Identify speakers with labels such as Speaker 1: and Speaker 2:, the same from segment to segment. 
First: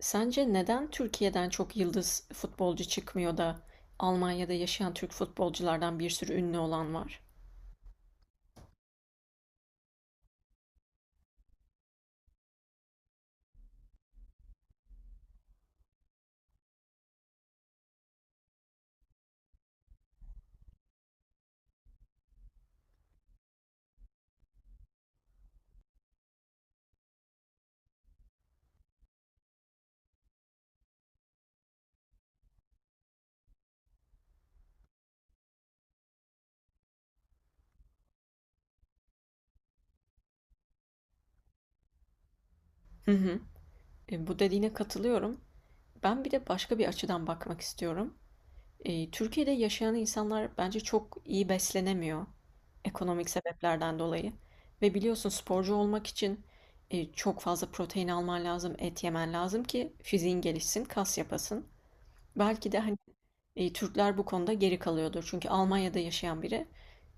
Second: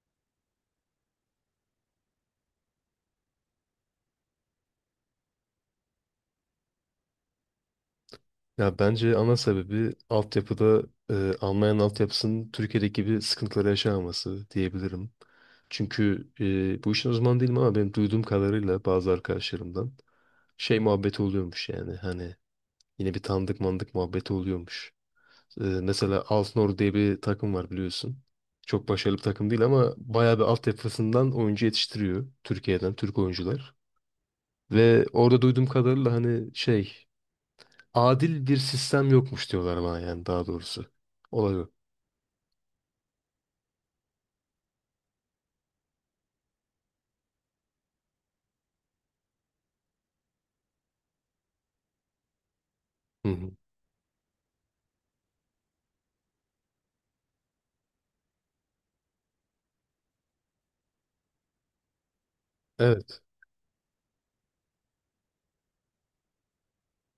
Speaker 1: Sence neden Türkiye'den çok yıldız futbolcu çıkmıyor da Almanya'da yaşayan Türk futbolculardan bir sürü ünlü olan var?
Speaker 2: Ya bence ana sebebi altyapıda Almanya'nın altyapısının Türkiye'deki gibi sıkıntıları yaşamaması diyebilirim. Çünkü bu işin uzmanı değilim ama benim duyduğum kadarıyla bazı arkadaşlarımdan şey muhabbeti oluyormuş yani hani yine bir tanıdık mandık muhabbeti oluyormuş. Mesela Alkmaar diye bir takım var biliyorsun. Çok başarılı bir takım değil ama bayağı bir altyapısından oyuncu yetiştiriyor Türkiye'den Türk oyuncular. Ve orada duyduğum kadarıyla hani şey adil bir sistem yokmuş diyorlar bana yani daha doğrusu. Olay o.
Speaker 1: Hı hı. Bu dediğine katılıyorum. Ben bir de başka bir açıdan bakmak istiyorum. Türkiye'de yaşayan insanlar bence çok iyi beslenemiyor
Speaker 2: Hı
Speaker 1: ekonomik
Speaker 2: hı.
Speaker 1: sebeplerden dolayı. Ve biliyorsun sporcu olmak için çok fazla protein alman lazım, et yemen lazım ki fiziğin gelişsin, kas yapasın. Belki de
Speaker 2: Evet.
Speaker 1: Türkler bu konuda geri kalıyordur. Çünkü Almanya'da yaşayan biri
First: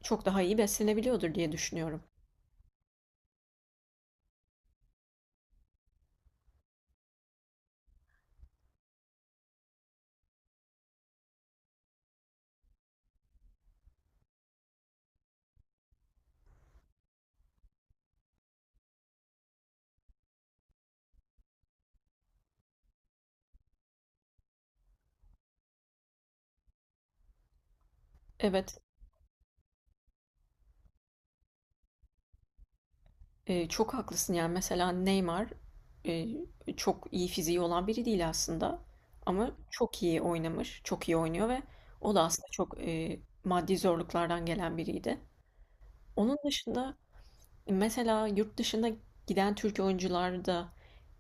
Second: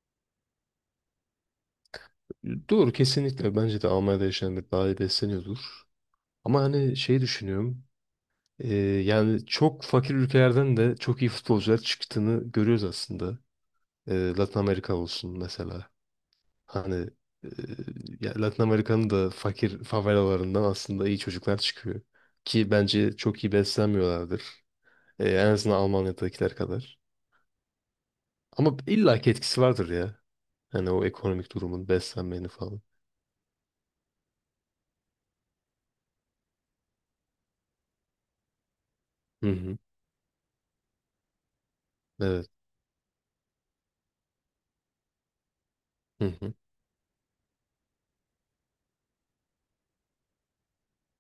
Speaker 1: çok daha iyi beslenebiliyordur diye düşünüyorum.
Speaker 2: Doğru kesinlikle. Bence de Almanya'da yaşayanlar daha iyi besleniyordur. Ama hani şey düşünüyorum. e, Yani çok fakir ülkelerden de çok iyi futbolcular çıktığını görüyoruz aslında. Latin Amerika olsun mesela. Hani e, ya Latin Amerika'nın da fakir favelalarından aslında iyi çocuklar çıkıyor. Ki bence çok iyi beslenmiyorlardır. En azından Almanya'dakiler kadar. Ama
Speaker 1: Evet,
Speaker 2: illaki etkisi vardır ya. Hani o ekonomik durumun, beslenmeni falan.
Speaker 1: çok haklısın yani. Mesela Neymar e, çok iyi fiziği olan biri değil aslında. Ama
Speaker 2: Hı hı.
Speaker 1: çok iyi oynamış, çok iyi oynuyor ve o da aslında
Speaker 2: Evet.
Speaker 1: çok maddi zorluklardan gelen biriydi.
Speaker 2: Hı
Speaker 1: Onun
Speaker 2: hı.
Speaker 1: dışında mesela yurt dışına giden Türk oyuncular da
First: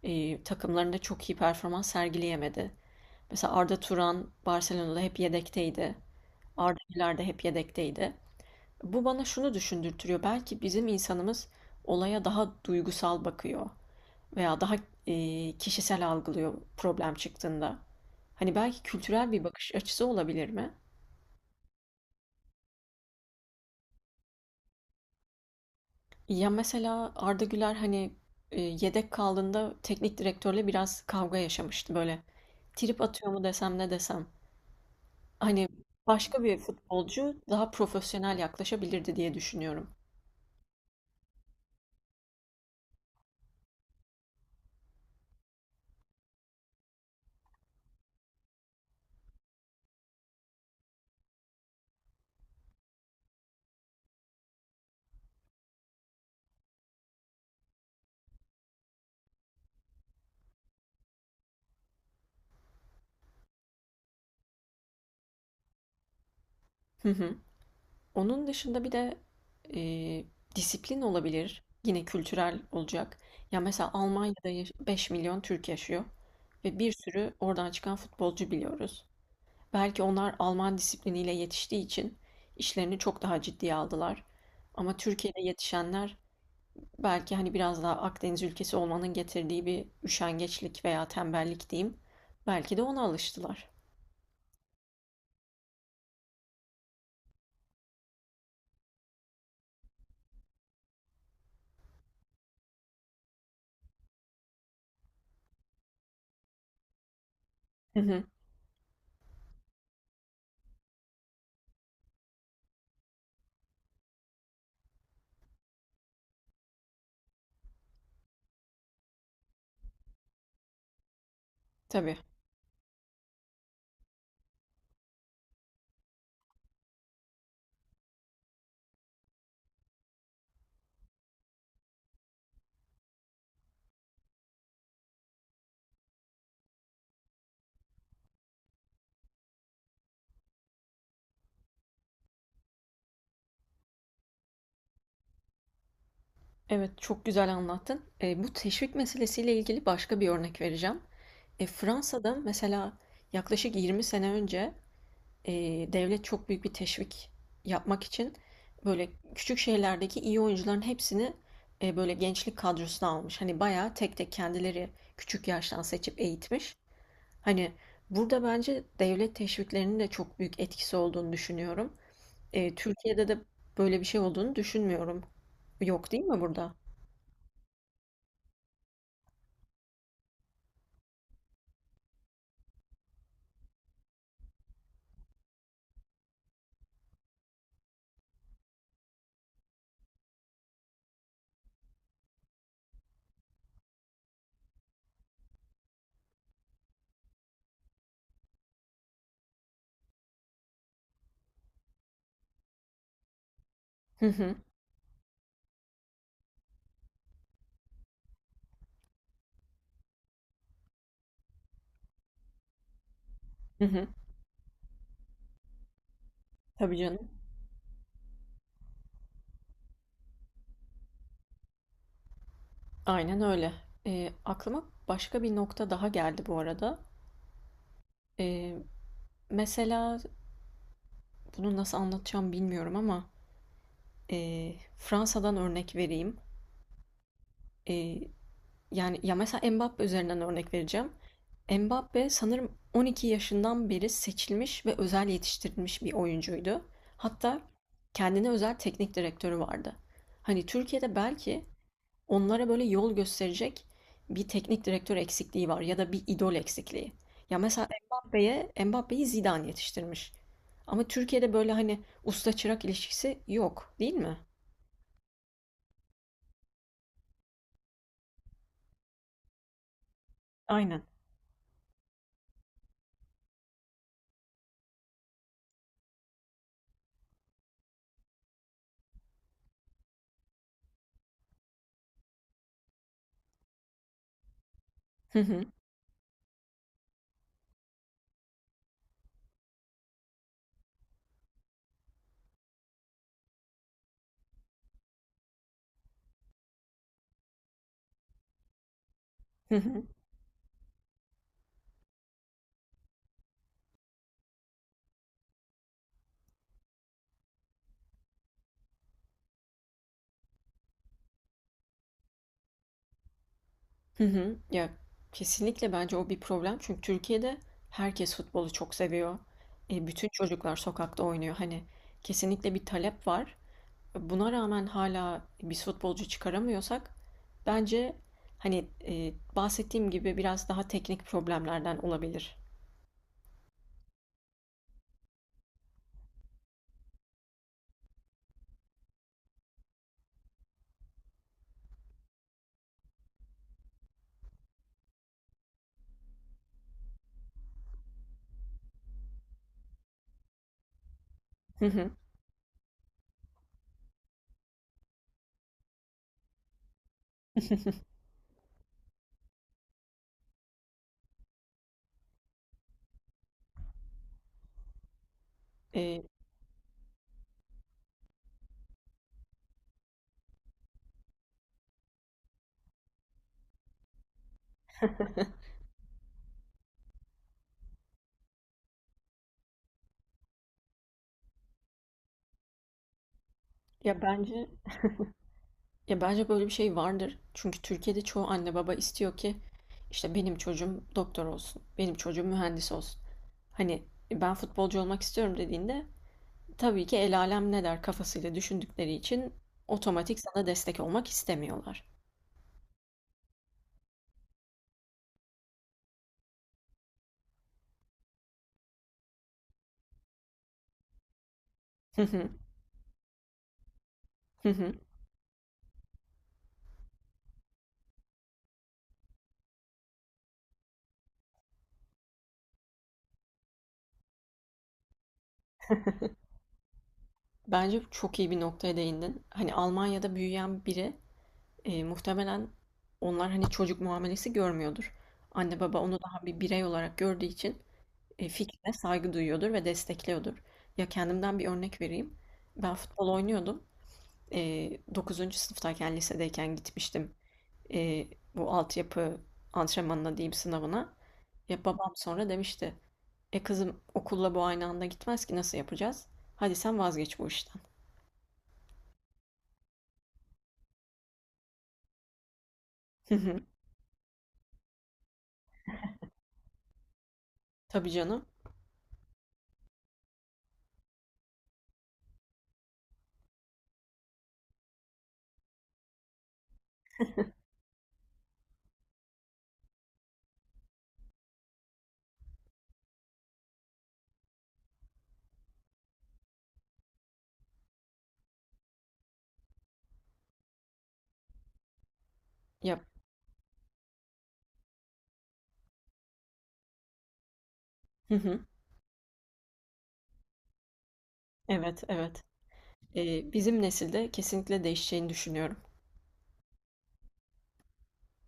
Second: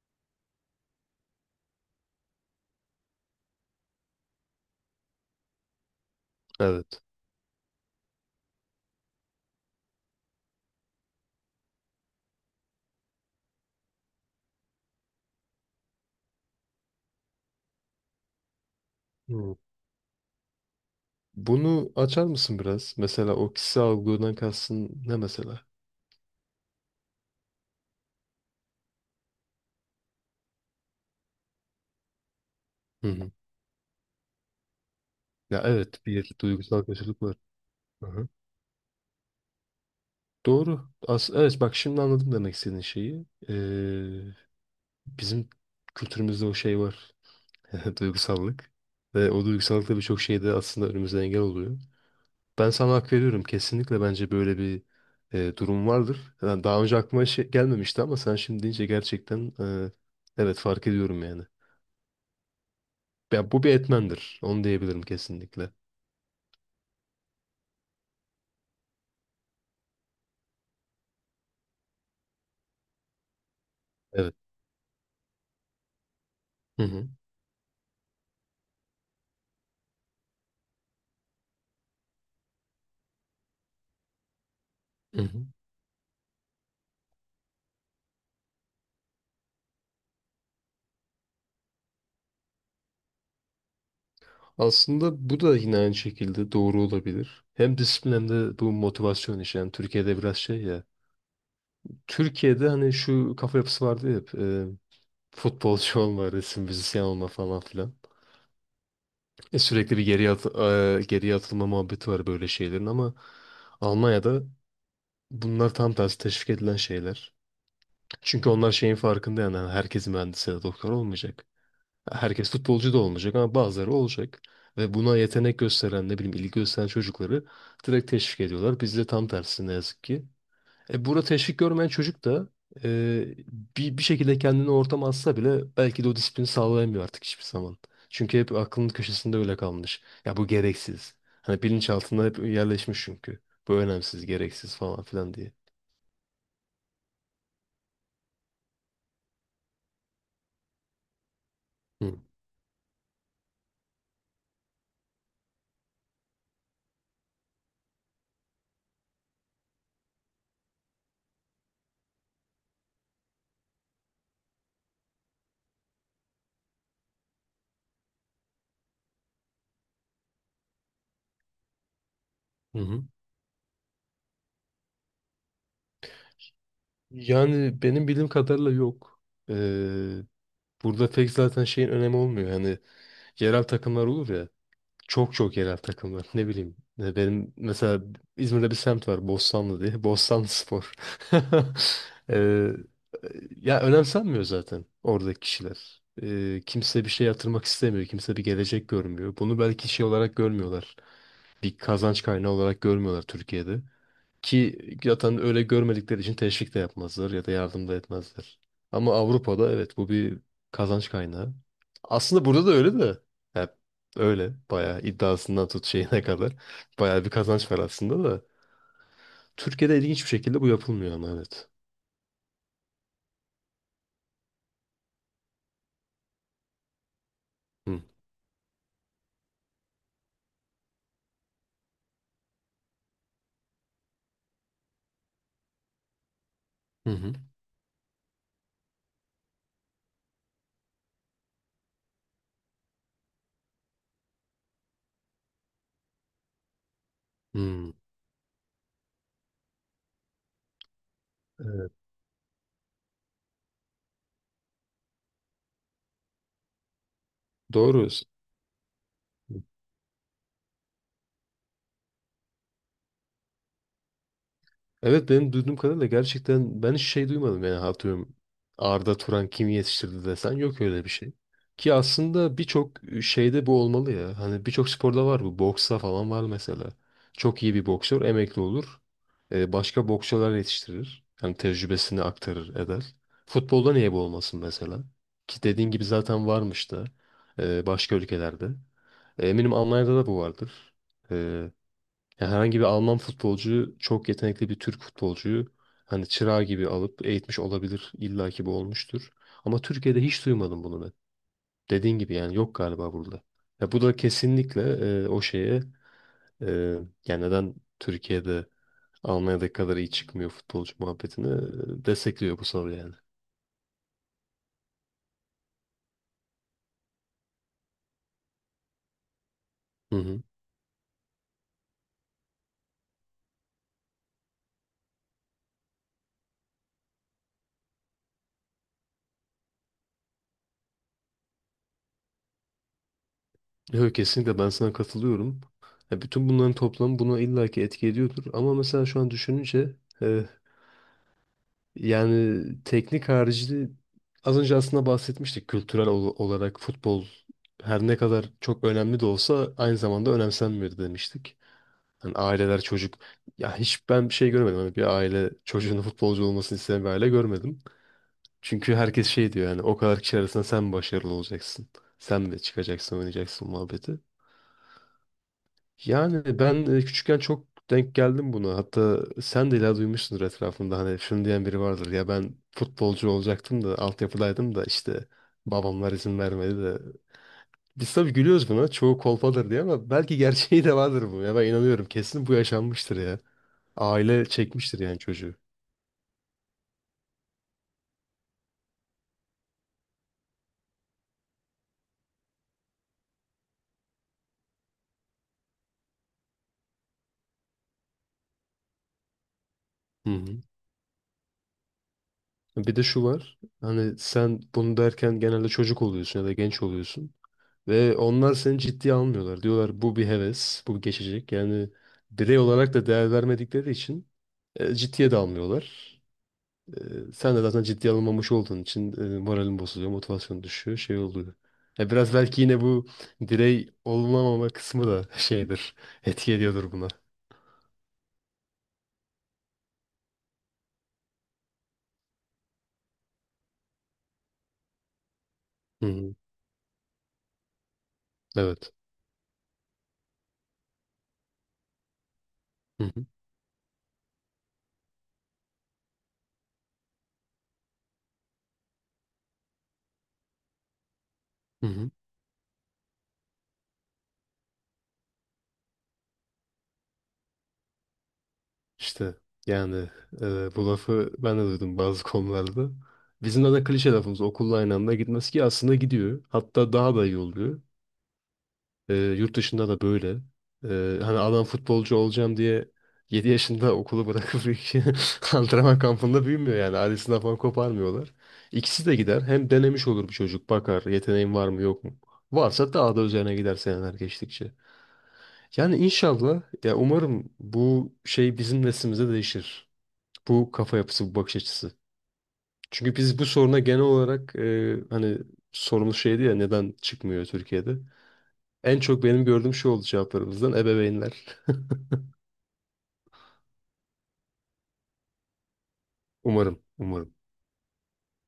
Speaker 1: takımlarında çok iyi performans sergileyemedi. Mesela Arda Turan Barcelona'da hep yedekteydi.
Speaker 2: Evet.
Speaker 1: Arda'lar da hep yedekteydi. Bu bana şunu düşündürtüyor. Belki bizim insanımız olaya daha duygusal bakıyor veya daha kişisel algılıyor problem çıktığında. Hani belki kültürel bir
Speaker 2: Hı.
Speaker 1: bakış açısı olabilir mi?
Speaker 2: Bunu açar mısın biraz? Mesela o kişisel algıdan kastın ne mesela?
Speaker 1: Ya mesela Arda Güler hani yedek kaldığında teknik direktörle biraz kavga yaşamıştı böyle. Trip
Speaker 2: Hı hı.
Speaker 1: atıyor mu desem ne desem.
Speaker 2: Ya
Speaker 1: Hani
Speaker 2: evet bir
Speaker 1: başka bir
Speaker 2: duygusal karşılık
Speaker 1: futbolcu
Speaker 2: var.
Speaker 1: daha
Speaker 2: Hı hı.
Speaker 1: profesyonel yaklaşabilirdi diye düşünüyorum.
Speaker 2: Doğru. As evet bak şimdi anladım demek istediğin şeyi. Bizim kültürümüzde o şey var. Duygusallık. Ve o duygusallık da birçok şeyde aslında önümüze engel oluyor. Ben sana hak veriyorum. Kesinlikle bence böyle bir durum vardır. Yani daha önce aklıma şey gelmemişti ama sen şimdi deyince gerçekten evet fark ediyorum yani. Ya bu bir etmendir. Onu diyebilirim kesinlikle.
Speaker 1: Onun dışında bir de e, disiplin olabilir. Yine kültürel olacak. Ya mesela
Speaker 2: Evet.
Speaker 1: 5 milyon Türk yaşıyor ve
Speaker 2: Hı
Speaker 1: bir
Speaker 2: hı.
Speaker 1: sürü oradan çıkan futbolcu biliyoruz. Belki onlar Alman disipliniyle yetiştiği için işlerini çok daha ciddiye aldılar. Ama
Speaker 2: Hı
Speaker 1: Türkiye'de
Speaker 2: hı.
Speaker 1: yetişenler belki hani biraz daha Akdeniz ülkesi olmanın getirdiği bir üşengeçlik veya tembellik diyeyim. Belki de ona alıştılar.
Speaker 2: Aslında bu da yine aynı şekilde doğru olabilir. Hem disiplin hem de bu motivasyon işi. Yani Türkiye'de biraz şey ya. Türkiye'de hani şu kafa yapısı vardı ya hep. Futbolcu olma, resim müzisyen olma falan filan.
Speaker 1: Hı hı,
Speaker 2: Sürekli bir geriye, geriye atılma muhabbeti var böyle şeylerin ama Almanya'da bunlar tam tersi teşvik edilen şeyler. Çünkü onlar şeyin farkında yani hani herkes mühendis ya da doktor olmayacak.
Speaker 1: tabii.
Speaker 2: Herkes futbolcu da olmayacak ama bazıları olacak. Ve buna yetenek gösteren ne bileyim ilgi gösteren çocukları direkt teşvik ediyorlar. Bizde tam tersi ne yazık ki. Burada teşvik görmeyen çocuk da e, bir şekilde kendini o ortama atsa bile belki de o disiplini sağlayamıyor artık hiçbir zaman. Çünkü hep aklının köşesinde öyle kalmış. Ya bu gereksiz. Hani bilinçaltında hep yerleşmiş çünkü. Bu önemsiz, gereksiz falan filan diye.
Speaker 1: Evet, çok güzel anlattın. Bu teşvik meselesiyle ilgili başka bir örnek vereceğim.
Speaker 2: Hı.
Speaker 1: Fransa'da mesela yaklaşık 20 sene önce e, devlet çok büyük bir teşvik yapmak için böyle küçük şehirlerdeki iyi oyuncuların hepsini böyle gençlik kadrosuna almış. Hani bayağı tek tek kendileri küçük yaştan seçip eğitmiş. Hani burada bence devlet teşviklerinin de çok büyük etkisi olduğunu düşünüyorum.
Speaker 2: Hı hı.
Speaker 1: Türkiye'de de böyle bir şey olduğunu düşünmüyorum. Yok değil mi burada?
Speaker 2: Yani benim bildiğim kadarıyla yok. E, Burada pek zaten şeyin önemi olmuyor. Hani yerel takımlar olur ya. Çok çok yerel takımlar. Ne bileyim. Benim mesela İzmir'de bir semt var. Bostanlı diye. Bostanlı Spor. Ee, ya önemsenmiyor zaten oradaki kişiler. Kimse bir şey yatırmak istemiyor. Kimse bir gelecek görmüyor. Bunu belki şey olarak görmüyorlar. Bir kazanç kaynağı olarak görmüyorlar Türkiye'de. Ki zaten öyle görmedikleri için teşvik de yapmazlar ya da yardım da etmezler. Ama Avrupa'da evet bu bir kazanç kaynağı. Aslında burada da öyle de. Hep
Speaker 1: Hı hı.
Speaker 2: öyle bayağı iddiasından tut şeyine kadar.
Speaker 1: Tabii canım.
Speaker 2: Bayağı bir kazanç var aslında da. Türkiye'de ilginç bir şekilde bu yapılmıyor ama evet.
Speaker 1: Aynen öyle. Aklıma başka bir nokta daha geldi bu arada.
Speaker 2: Hı
Speaker 1: Ee, Mesela bunu nasıl anlatacağım bilmiyorum ama Fransa'dan örnek vereyim.
Speaker 2: hı. Hı.
Speaker 1: Ee, Yani ya mesela Mbappe üzerinden örnek vereceğim. Mbappe sanırım 12 yaşından beri seçilmiş ve özel yetiştirilmiş bir oyuncuydu. Hatta
Speaker 2: Hı.
Speaker 1: kendine özel teknik direktörü vardı. Hani Türkiye'de belki
Speaker 2: Evet.
Speaker 1: onlara böyle yol gösterecek bir teknik direktör eksikliği var ya da bir idol eksikliği. Ya mesela
Speaker 2: Doğru.
Speaker 1: Mbappe'yi Zidane yetiştirmiş. Ama Türkiye'de böyle hani usta çırak ilişkisi yok, değil mi?
Speaker 2: Evet benim duyduğum kadarıyla gerçekten ben hiç şey duymadım yani atıyorum Arda Turan kimi yetiştirdi desen yok
Speaker 1: Aynen.
Speaker 2: öyle bir şey. Ki aslında birçok şeyde bu olmalı ya. Hani birçok sporda var bu. Boksta falan var mesela. Çok iyi bir boksör emekli olur. Başka boksörler yetiştirir. Yani tecrübesini aktarır eder. Futbolda niye bu olmasın mesela?
Speaker 1: Hı
Speaker 2: Ki
Speaker 1: hı.
Speaker 2: dediğin gibi zaten varmış da başka ülkelerde. Eminim Almanya'da da bu vardır. E, ya herhangi bir Alman futbolcuyu çok yetenekli bir Türk futbolcuyu hani çırağı gibi alıp eğitmiş olabilir. İlla ki bu olmuştur.
Speaker 1: Hı
Speaker 2: Ama
Speaker 1: hı.
Speaker 2: Türkiye'de hiç duymadım bunu ben. Dediğin gibi yani yok galiba burada. Ya bu da kesinlikle o şeye e, yani neden Türkiye'de Almanya'daki kadar iyi çıkmıyor futbolcu muhabbetini destekliyor bu soru yani.
Speaker 1: Hı hı. Ya kesinlikle bence o bir problem. Çünkü Türkiye'de herkes futbolu çok seviyor.
Speaker 2: Hı
Speaker 1: Bütün
Speaker 2: hı.
Speaker 1: çocuklar sokakta oynuyor. Hani kesinlikle bir talep var. Buna rağmen hala bir futbolcu çıkaramıyorsak bence hani bahsettiğim gibi biraz daha teknik problemlerden olabilir.
Speaker 2: Yok kesinlikle ben sana katılıyorum. Ya bütün bunların toplamı buna illaki etki ediyordur. Ama mesela şu an düşününce e, yani teknik harici az önce aslında bahsetmiştik kültürel olarak futbol her ne kadar çok önemli de olsa aynı zamanda önemsenmiyor demiştik.
Speaker 1: Hı hı.
Speaker 2: Hani aileler çocuk ya hiç ben bir şey görmedim. Hani bir aile çocuğunun futbolcu olmasını isteyen bir aile görmedim. Çünkü herkes şey diyor yani o kadar kişi arasında sen başarılı olacaksın. Sen de çıkacaksın oynayacaksın muhabbeti.
Speaker 1: E,
Speaker 2: Yani ben küçükken çok denk geldim buna. Hatta sen de illa duymuşsundur etrafında hani şunu diyen biri vardır. Ya ben futbolcu olacaktım da altyapıdaydım da işte babamlar izin vermedi de. Biz tabii gülüyoruz buna. Çoğu kolpadır diye ama belki gerçeği de vardır bu. Ya ben inanıyorum. Kesin bu yaşanmıştır ya.
Speaker 1: ya
Speaker 2: Aile
Speaker 1: bence
Speaker 2: çekmiştir yani çocuğu.
Speaker 1: ya bence böyle bir şey vardır. Çünkü Türkiye'de çoğu anne baba istiyor ki işte benim çocuğum doktor olsun, benim çocuğum mühendis olsun. Hani "E, ben futbolcu olmak istiyorum" dediğinde tabii ki el alem ne der kafasıyla düşündükleri için
Speaker 2: Hı
Speaker 1: otomatik
Speaker 2: hı.
Speaker 1: sana destek olmak istemiyorlar.
Speaker 2: Bir de şu var. Hani sen bunu derken genelde çocuk oluyorsun ya da genç oluyorsun. Ve onlar seni ciddiye almıyorlar. Diyorlar bu bir heves, bu geçecek. Yani birey olarak da değer vermedikleri için ciddiye de almıyorlar. Sen de zaten ciddiye alınmamış olduğun için moralin bozuluyor, motivasyon düşüyor, şey oluyor. Ya biraz belki yine bu birey olunamama kısmı da şeydir, etki ediyordur buna.
Speaker 1: Bence çok iyi bir noktaya değindin. Hani Almanya'da büyüyen biri muhtemelen onlar hani çocuk muamelesi görmüyordur. Anne baba
Speaker 2: Hı
Speaker 1: onu
Speaker 2: hı.
Speaker 1: daha bir birey olarak gördüğü için fikrine
Speaker 2: Evet.
Speaker 1: saygı duyuyordur ve destekliyordur. Ya kendimden bir örnek vereyim. Ben
Speaker 2: Hı hı.
Speaker 1: futbol oynuyordum. E, 9. sınıftayken lisedeyken gitmiştim. E, bu altyapı antrenmanına diyeyim sınavına. Ya
Speaker 2: Hı hı.
Speaker 1: babam sonra demişti. E kızım, okulla bu aynı anda gitmez ki, nasıl yapacağız? Hadi sen vazgeç bu işten.
Speaker 2: İşte yani bu lafı ben de duydum bazı konularda. Bizim de, klişe lafımız okulla aynı anda gitmez ki aslında gidiyor. Hatta daha da iyi oluyor.
Speaker 1: Tabii canım.
Speaker 2: Yurt dışında da böyle. Hani adam futbolcu olacağım diye 7 yaşında okulu bırakıp antrenman kampında büyümüyor yani. Ailesinden falan koparmıyorlar. İkisi de gider. Hem denemiş olur bir çocuk. Bakar yeteneğin var mı yok mu. Varsa daha da üzerine gider seneler geçtikçe. Yani inşallah ya umarım bu şey bizim neslimize değişir. Bu kafa yapısı, bu bakış açısı.
Speaker 1: Yap.
Speaker 2: Çünkü biz bu soruna genel olarak hani sorumuz şeydi ya neden çıkmıyor Türkiye'de?
Speaker 1: Hı hı.
Speaker 2: En çok benim gördüğüm şey oldu cevaplarımızdan ebeveynler.
Speaker 1: Evet, evet. Bizim nesilde kesinlikle değişeceğini düşünüyorum.
Speaker 2: Umarım, umarım.